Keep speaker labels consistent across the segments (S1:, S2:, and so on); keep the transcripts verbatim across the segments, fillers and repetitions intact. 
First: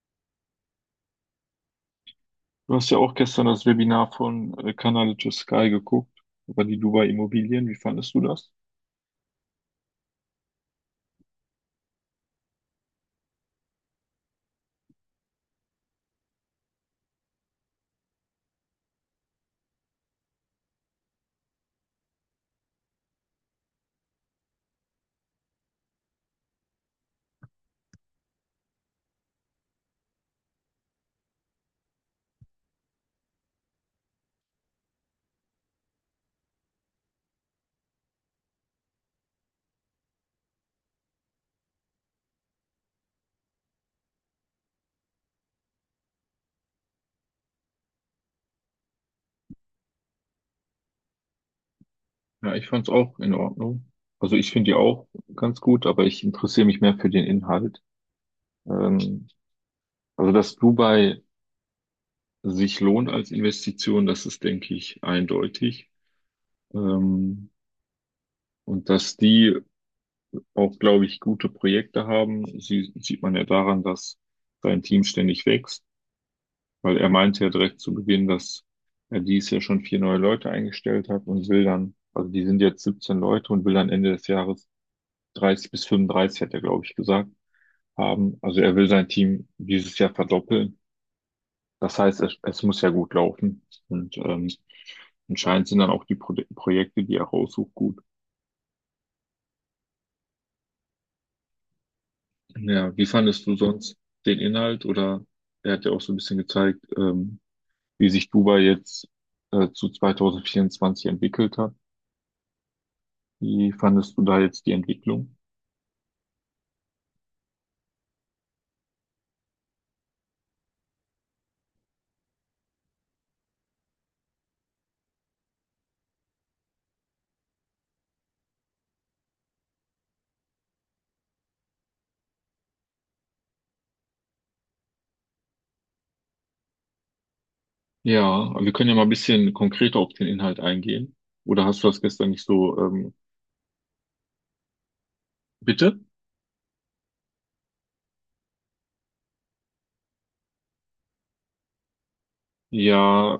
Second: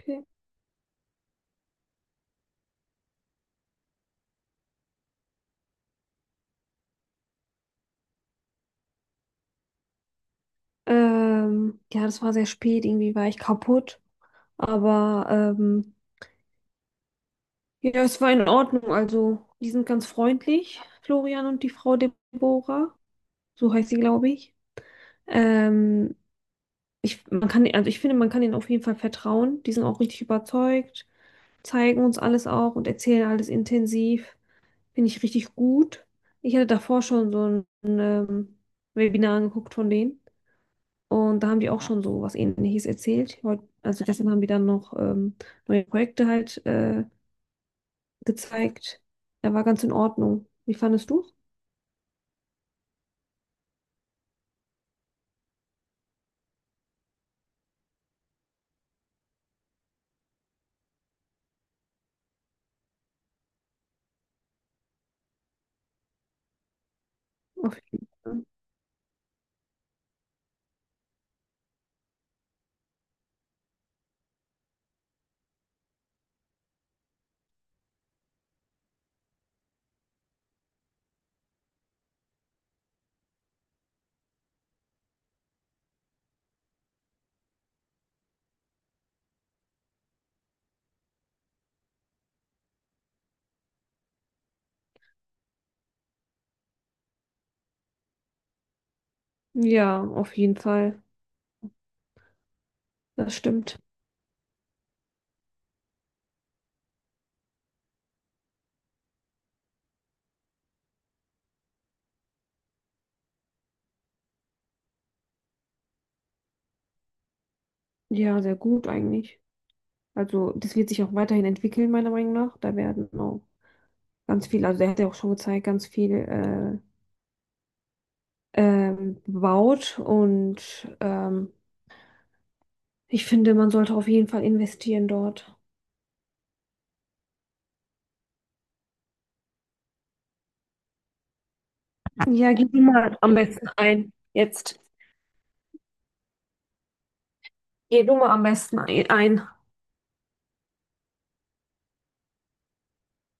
S1: Okay.
S2: Du hast ja auch gestern das Webinar von äh, Canal to Sky geguckt über die Dubai Immobilien. Wie fandest du das?
S1: Ähm, ja, das war sehr spät, irgendwie war ich kaputt. Aber ähm, ja, es war in Ordnung. Also, die sind ganz freundlich, Florian und die Frau Deborah. So heißt sie, glaube ich. Ähm, ich, man kann, also ich finde, man kann ihnen auf jeden Fall vertrauen. Die sind auch richtig überzeugt, zeigen uns alles auch und erzählen alles intensiv. Finde ich richtig gut. Ich hatte davor schon so ein, ähm, Webinar angeguckt von denen. Und da haben die auch schon so was Ähnliches erzählt. Heut, also gestern haben die dann noch ähm, neue Projekte halt äh, gezeigt. Er war ganz in Ordnung. Wie fandest du?
S2: Ja, ich fand es auch in Ordnung. Also ich finde die auch ganz gut, aber ich interessiere mich mehr für den Inhalt. Ähm, also dass Dubai sich lohnt als Investition, das ist, denke ich, eindeutig. Ähm,
S1: Auf jeden Fall.
S2: und dass die auch, glaube ich, gute Projekte haben, sie, sieht man ja daran, dass sein Team ständig wächst. Weil er meinte ja direkt zu Beginn, dass er dies Jahr schon vier neue Leute eingestellt hat und will dann, also die sind jetzt siebzehn Leute und will dann Ende des Jahres dreißig bis fünfunddreißig, hat er, glaube ich, gesagt, haben. Also er will sein Team dieses Jahr verdoppeln. Das heißt, es, es muss ja gut laufen. Und ähm, anscheinend sind dann auch die Pro Projekte, die er raussucht, gut.
S1: Ja, auf jeden Fall.
S2: Ja, wie
S1: Das
S2: fandest du
S1: stimmt.
S2: sonst den Inhalt? Oder er hat ja auch so ein bisschen gezeigt, ähm, wie sich Dubai jetzt äh, zu zweitausendvierundzwanzig entwickelt hat. Wie fandest du da jetzt die Entwicklung?
S1: Ja, sehr gut eigentlich. Also das wird sich auch weiterhin entwickeln, meiner Meinung nach. Da werden auch ganz viel, also der hat ja auch schon gezeigt, ganz viel äh, ähm, gebaut. Und ähm, ich finde, man sollte auf jeden Fall investieren dort.
S2: Ja, aber wir können ja mal ein bisschen konkreter auf den Inhalt eingehen. Oder hast du das gestern nicht
S1: Ja, gib
S2: so,
S1: mir
S2: ähm,
S1: mal am besten ein. Jetzt.
S2: Bitte?
S1: Geh du mal am besten ei- ein.
S2: Ja,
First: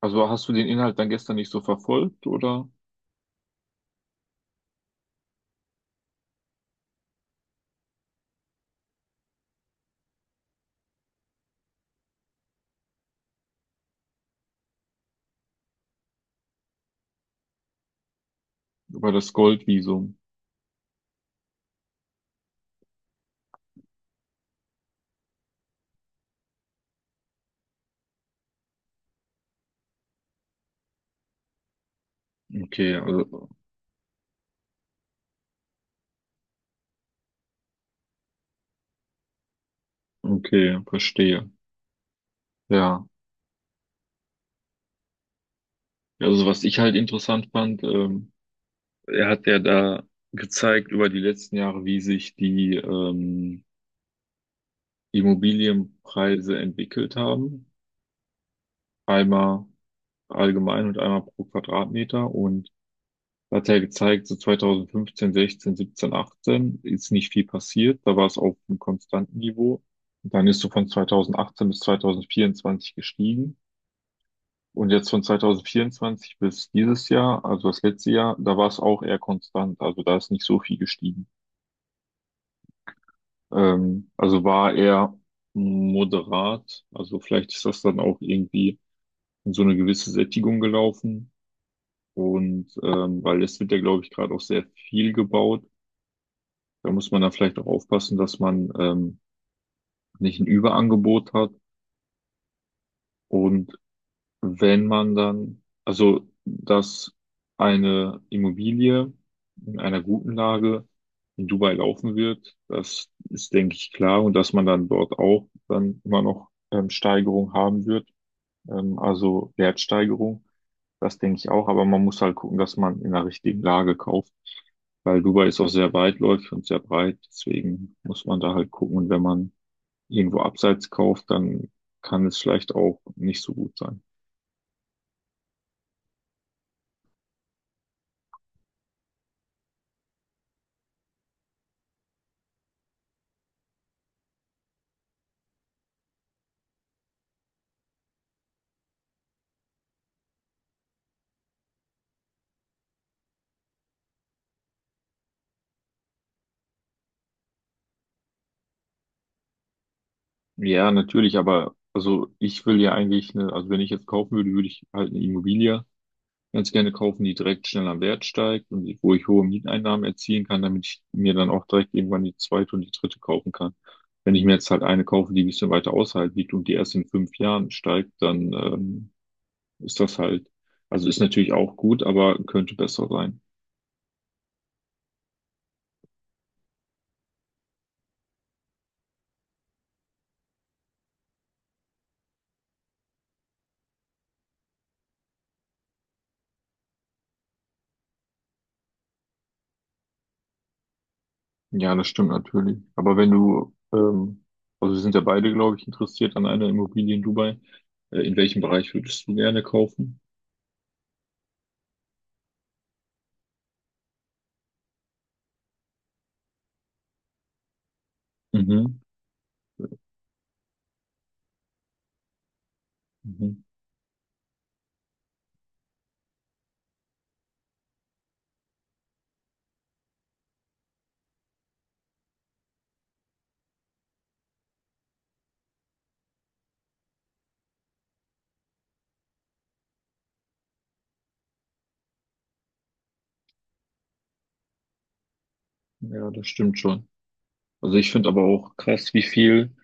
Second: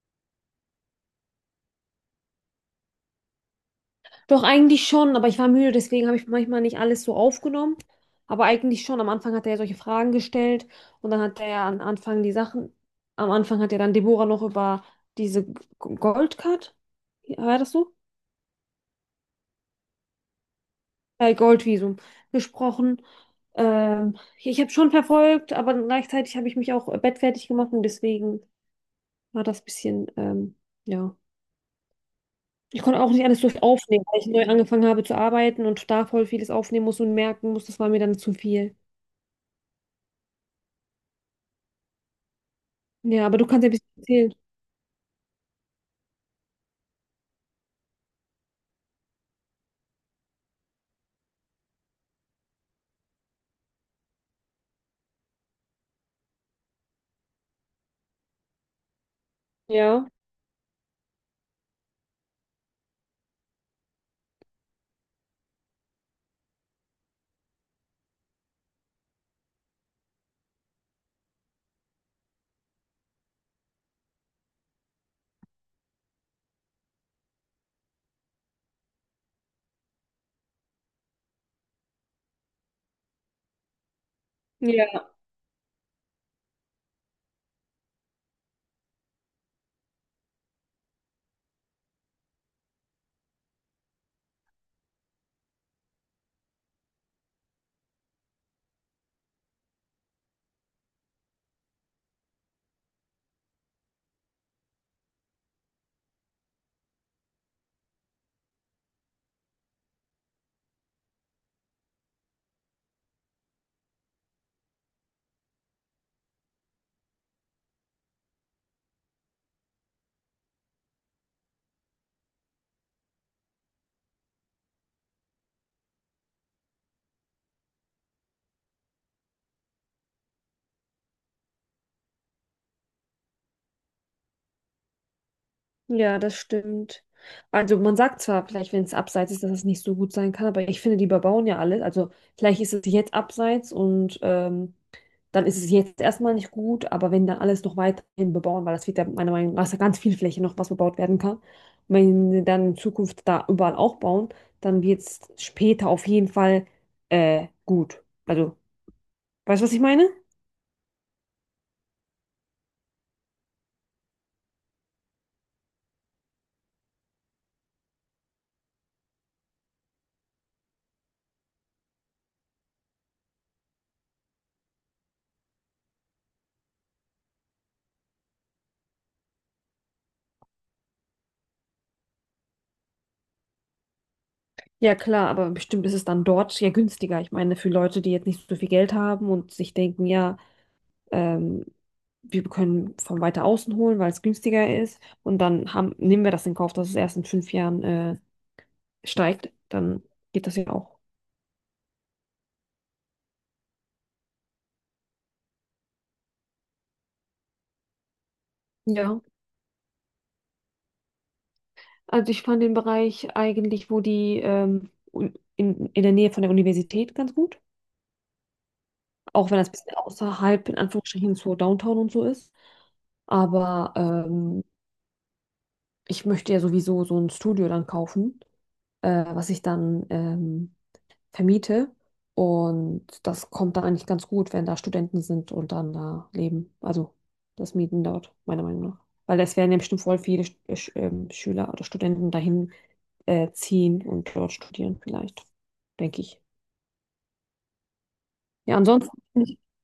S2: also hast du den Inhalt dann gestern nicht so verfolgt oder
S1: Doch, eigentlich schon, aber ich war müde, deswegen habe ich manchmal nicht alles so aufgenommen. Aber eigentlich schon. Am Anfang hat er ja solche Fragen gestellt und dann hat er ja am Anfang die Sachen. Am Anfang hat ja dann Deborah noch über diese G- Goldcard, war das so?
S2: über das Goldvisum?
S1: Äh, Goldvisum gesprochen. Ähm, ich habe schon verfolgt, aber gleichzeitig habe ich mich auch bettfertig gemacht und deswegen war das bisschen, ähm, ja. Ich
S2: Okay,
S1: konnte auch nicht alles
S2: also,
S1: durch aufnehmen, weil ich neu angefangen habe zu arbeiten und da voll vieles aufnehmen muss und merken muss, das war mir dann zu viel.
S2: okay, verstehe. Ja,
S1: Ja, aber du kannst ja ein bisschen erzählen.
S2: also was ich halt interessant fand, ähm, er hat ja da gezeigt über die letzten Jahre, wie sich die ähm, Immobilienpreise entwickelt haben. Einmal
S1: Ja,
S2: allgemein und einmal pro Quadratmeter. Und da hat er gezeigt, so zweitausendfünfzehn, sechzehn, siebzehn, achtzehn ist nicht viel passiert. Da war es auf einem konstanten Niveau. Und dann ist so von zweitausendachtzehn bis zweitausendvierundzwanzig gestiegen. Und jetzt von zweitausendvierundzwanzig bis dieses Jahr, also das letzte Jahr, da war es auch eher konstant. Also da ist nicht so viel gestiegen. Ähm, also war
S1: ja,
S2: eher moderat. Also vielleicht ist das dann auch irgendwie in so eine gewisse Sättigung gelaufen. Und ähm, weil es wird ja, glaube ich, gerade auch sehr viel gebaut. Da muss man dann vielleicht auch aufpassen, dass man ähm, nicht ein Überangebot hat. Und wenn man dann, also dass eine Immobilie in einer guten Lage in Dubai laufen wird, das ist, denke ich, klar. Und dass man dann dort auch dann immer noch ähm, Steigerung haben wird, ähm, also Wertsteigerung. Das denke ich auch, aber man muss halt gucken, dass man in der richtigen Lage kauft, weil Dubai ist auch sehr weitläufig und sehr breit, deswegen muss man da halt gucken. Und wenn man irgendwo abseits kauft, dann kann es vielleicht auch nicht so gut sein.
S1: ja, das stimmt. Also man sagt zwar vielleicht, wenn es abseits ist, dass es nicht so gut sein kann, aber ich finde, die überbauen ja alles. Also vielleicht ist es jetzt abseits und ähm, dann ist es jetzt erstmal nicht gut, aber wenn dann alles noch weiterhin bebauen, weil das wird ja meiner Meinung nach ist ja ganz viel Fläche noch, was bebaut werden kann, wenn sie dann in Zukunft da überall auch bauen, dann wird es später auf jeden Fall äh, gut. Also, weißt du, was ich meine?
S2: Ja, natürlich, aber also ich will ja eigentlich eine, also wenn ich jetzt kaufen würde, würde ich halt eine Immobilie ganz gerne kaufen, die direkt schnell am Wert steigt und wo ich hohe Mieteinnahmen erzielen kann, damit ich mir dann auch direkt irgendwann die zweite und die dritte kaufen kann. Wenn ich mir jetzt halt eine kaufe, die ein bisschen weiter außerhalb liegt und die erst in fünf Jahren steigt, dann ähm, ist das halt, also ist natürlich auch gut, aber könnte besser sein.
S1: Ja, klar, aber bestimmt ist es dann dort ja günstiger. Ich meine, für Leute, die jetzt nicht so viel Geld haben und sich denken, ja, ähm, wir können von weiter außen holen, weil es günstiger ist. Und dann haben, nehmen wir das in Kauf, dass es erst in fünf Jahren äh, steigt. Dann geht das ja auch.
S2: Ja, das stimmt natürlich. Aber wenn du, ähm, also wir sind ja beide, glaube ich, interessiert an einer Immobilie in Dubai. Äh, in welchem Bereich
S1: Ja,
S2: würdest du gerne kaufen?
S1: also ich fand den Bereich eigentlich, wo die ähm, un- in, in der Nähe von der Universität ganz gut,
S2: Mhm.
S1: auch wenn das ein bisschen außerhalb in Anführungsstrichen so Downtown und so ist.
S2: Mhm.
S1: Aber ähm, ich möchte ja sowieso so ein Studio dann kaufen, äh, was ich dann ähm, vermiete. Und das kommt dann eigentlich ganz gut, wenn da Studenten sind und dann da leben. Also das Mieten dort, meiner Meinung nach. Weil es werden ja bestimmt voll viele Sch- äh, Sch- ähm, Schüler oder Studenten dahin äh, ziehen und dort studieren, vielleicht, denke
S2: Ja,
S1: ich.
S2: das stimmt schon. Also ich finde aber auch
S1: Ja,
S2: krass,
S1: ansonsten
S2: wie
S1: nicht
S2: viel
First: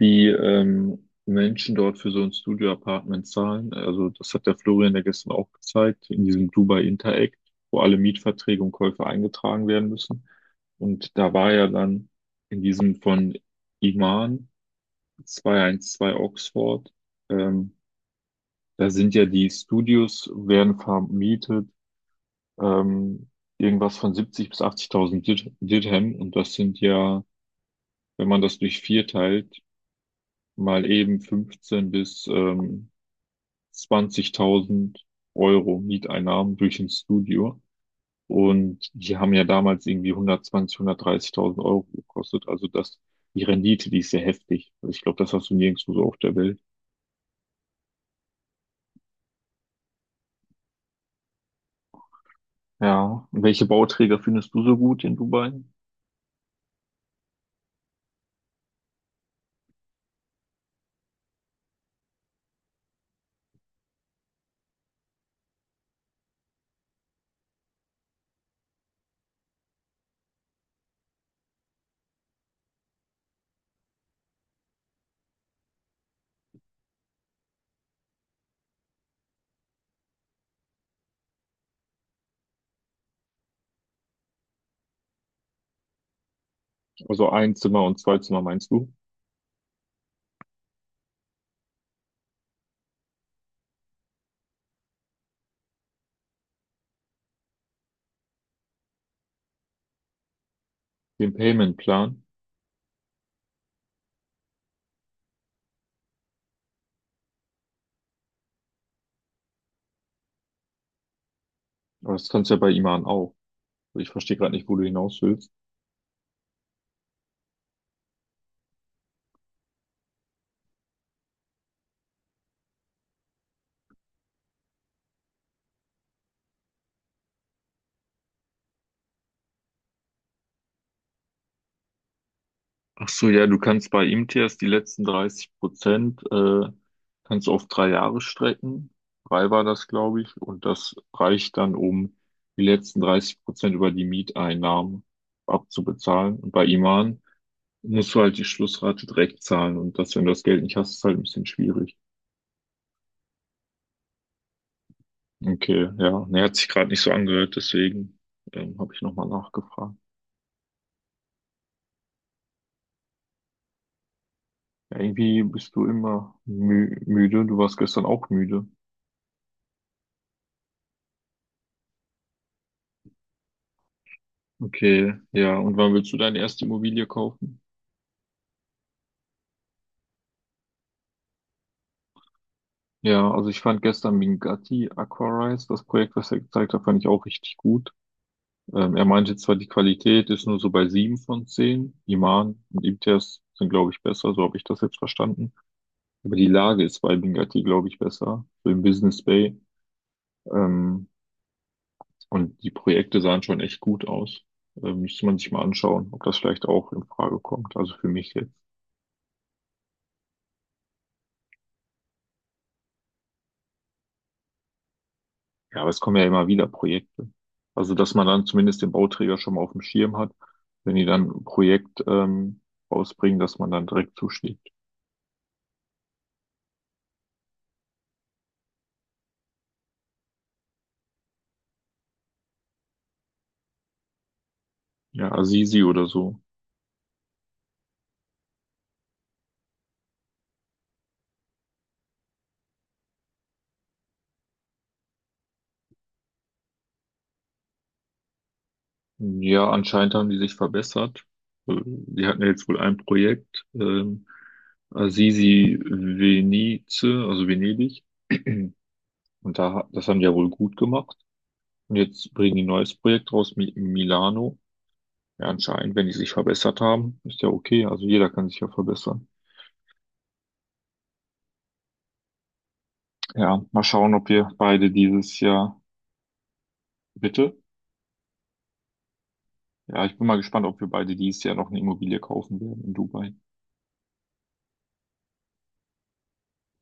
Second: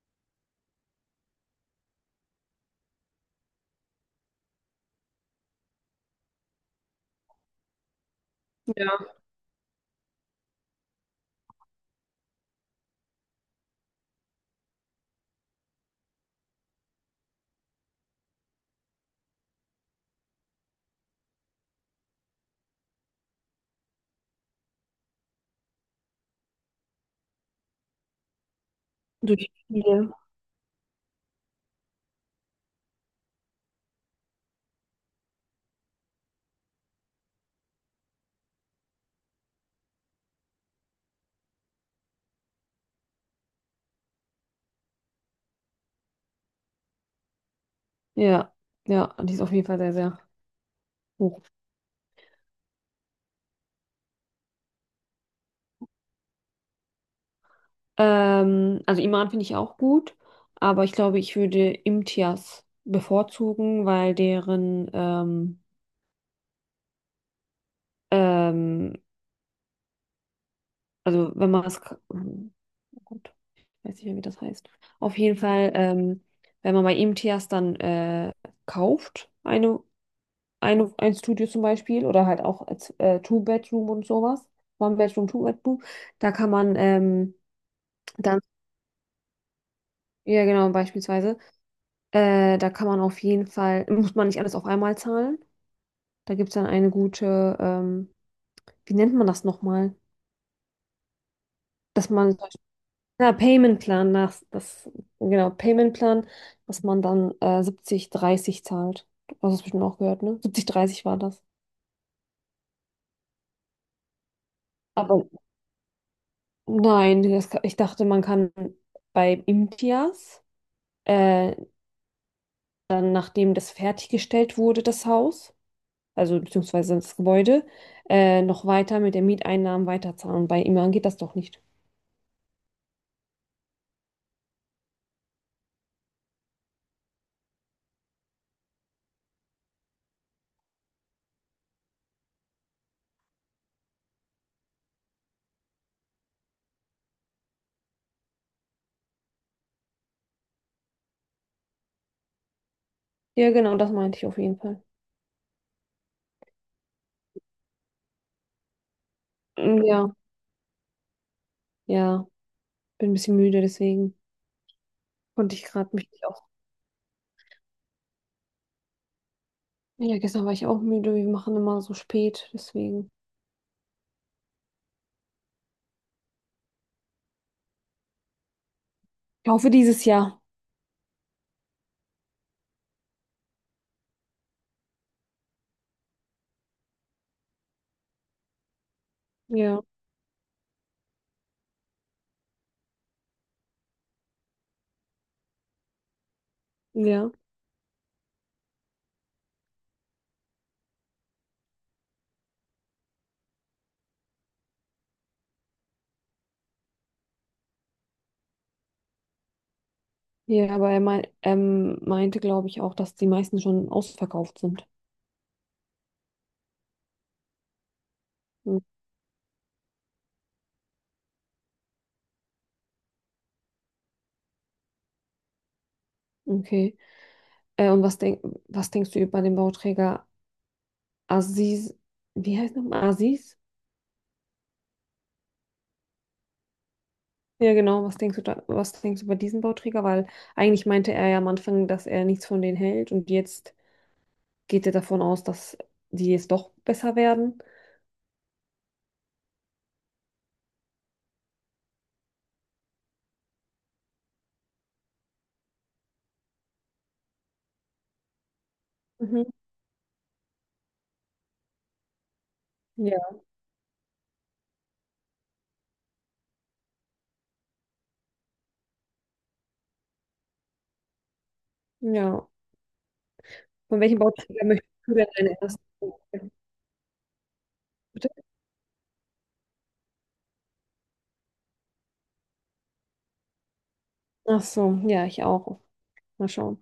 S2: die ähm, Menschen dort für so ein Studio-Apartment zahlen. Also das hat der Florian ja gestern auch gezeigt, in diesem Dubai Interact, wo alle Mietverträge und Käufe
S1: mehr
S2: eingetragen werden müssen. Und da war ja dann in diesem von Iman zweihundertzwölf Oxford, ähm, da sind ja die Studios, werden vermietet, ähm, irgendwas von siebzig bis achtzigtausend Dir- Dirham. Und das sind ja, wenn man das durch vier
S1: durch
S2: teilt,
S1: viele.
S2: mal eben fünfzehn bis ähm, zwanzigtausend Euro Mieteinnahmen durch ein Studio. Und die haben ja damals irgendwie hundertzwanzig, hundertdreißigtausend Euro gekostet. Also das, die Rendite, die ist sehr heftig. Also ich glaube, das hast du nirgendwo so auf der Welt.
S1: Ja, ja, die ist auf jeden Fall sehr, sehr hoch.
S2: Ja. Und welche Bauträger findest du so gut in Dubai?
S1: Ähm, also Iman finde ich auch gut, aber ich glaube, ich würde Imtiaz bevorzugen, weil deren ähm, ähm, also wenn man es, hm, oh Gott, weiß nicht mehr, wie das heißt. Auf jeden Fall, ähm, wenn man bei ihm Tias dann äh, kauft, eine, eine, ein Studio zum Beispiel, oder halt auch als, äh, Two-Bedroom und sowas, One-Bedroom, Two-Bedroom, da kann man
S2: Also
S1: ähm,
S2: ein Zimmer und zwei
S1: dann,
S2: Zimmer meinst du?
S1: ja genau, beispielsweise, äh, da kann man auf jeden Fall, muss man nicht alles auf einmal zahlen. Da gibt es dann eine gute, ähm, wie nennt man das nochmal?
S2: Den
S1: Dass
S2: Payment-Plan.
S1: man Ja, Payment-Plan nach, das, genau, Payment-Plan, dass man dann äh, siebzig, dreißig zahlt. Du hast es bestimmt auch gehört, ne? Siebzig dreißig war das.
S2: Aber das kannst du ja bei Iman auch. Also ich verstehe gerade nicht, wo du hinaus
S1: Aber
S2: willst.
S1: nein, das, ka- ich dachte, man kann bei Imtias, äh, dann nachdem das fertiggestellt wurde, das Haus, also beziehungsweise das Gebäude, äh, noch weiter mit den Mieteinnahmen weiterzahlen. Bei Iman geht das doch nicht.
S2: Ach so, ja, du kannst bei I M T S die letzten dreißig Prozent, äh, kannst du auf drei Jahre strecken. Drei war das, glaube ich. Und das reicht dann, um die letzten dreißig Prozent über die Mieteinnahmen abzubezahlen. Und bei Iman musst du halt die Schlussrate direkt zahlen. Und das, wenn du das Geld nicht hast, ist halt ein bisschen schwierig.
S1: Ja, genau, das meinte ich auf jeden Fall.
S2: Okay, ja. Ne, hat sich gerade nicht so angehört, deswegen, ähm, habe ich nochmal
S1: Mm,
S2: nachgefragt.
S1: ja, ja, bin ein bisschen müde, deswegen
S2: Ja, irgendwie
S1: konnte ich
S2: bist du
S1: gerade mich nicht.
S2: immer mü müde. Du warst gestern auch müde.
S1: Ja, gestern war ich auch müde. Wir machen immer so spät, deswegen.
S2: Okay, ja. Und wann willst du deine erste Immobilie kaufen?
S1: Ich hoffe, dieses Jahr.
S2: Ja, also ich fand gestern Mingati Aquarise, das Projekt, was er gezeigt hat, fand ich auch richtig gut. Ähm, er meinte zwar, die
S1: Ja,
S2: Qualität ist nur so bei sieben von zehn. Iman und Imtiaz sind, glaube ich, besser, so habe ich das jetzt verstanden. Aber die Lage ist bei
S1: ja.
S2: Mingati glaube ich, besser, so im Business Bay. Ähm, und die Projekte sahen schon echt gut aus. Ähm, müsste man sich mal anschauen, ob das vielleicht auch in Frage kommt. Also für mich jetzt.
S1: Ja, aber er mein, ähm, meinte, glaube ich, auch, dass die meisten schon ausverkauft sind.
S2: Ja, aber es kommen ja immer wieder Projekte. Also, dass man dann
S1: Hm,
S2: zumindest den Bauträger schon mal auf dem Schirm hat, wenn die dann ein Projekt ähm, rausbringen, dass man dann direkt zuschlägt.
S1: okay. Äh, und was, denk, was denkst du über den Bauträger Aziz? Wie heißt nochmal? Aziz?
S2: Ja, Assisi oder so.
S1: Ja, genau. Was denkst du da, was denkst du über diesen Bauträger? Weil eigentlich meinte er ja am Anfang, dass er nichts von denen hält und jetzt geht er davon aus, dass die jetzt doch besser werden.
S2: Ja, anscheinend haben die sich verbessert. Äh, Die hatten ja jetzt wohl ein Projekt, ähm, Assisi Venice, also Venedig.
S1: Mhm.
S2: Und da, ha- das haben die ja wohl gut gemacht. Und jetzt bringen die ein neues Projekt
S1: Ja.
S2: raus, Mi Milano. Ja, anscheinend, wenn die sich verbessert haben, ist ja okay. Also jeder kann sich ja verbessern.
S1: Ja,
S2: Ja, mal
S1: von
S2: schauen,
S1: welchem
S2: ob wir
S1: Bauträger
S2: beide
S1: möchtest du denn
S2: dieses
S1: deine erste?
S2: Jahr, bitte.
S1: Bitte?
S2: Ja, ich bin mal gespannt, ob wir beide dieses Jahr noch eine Immobilie kaufen werden in Dubai.
S1: Ach so, ja, ich auch. Mal schauen.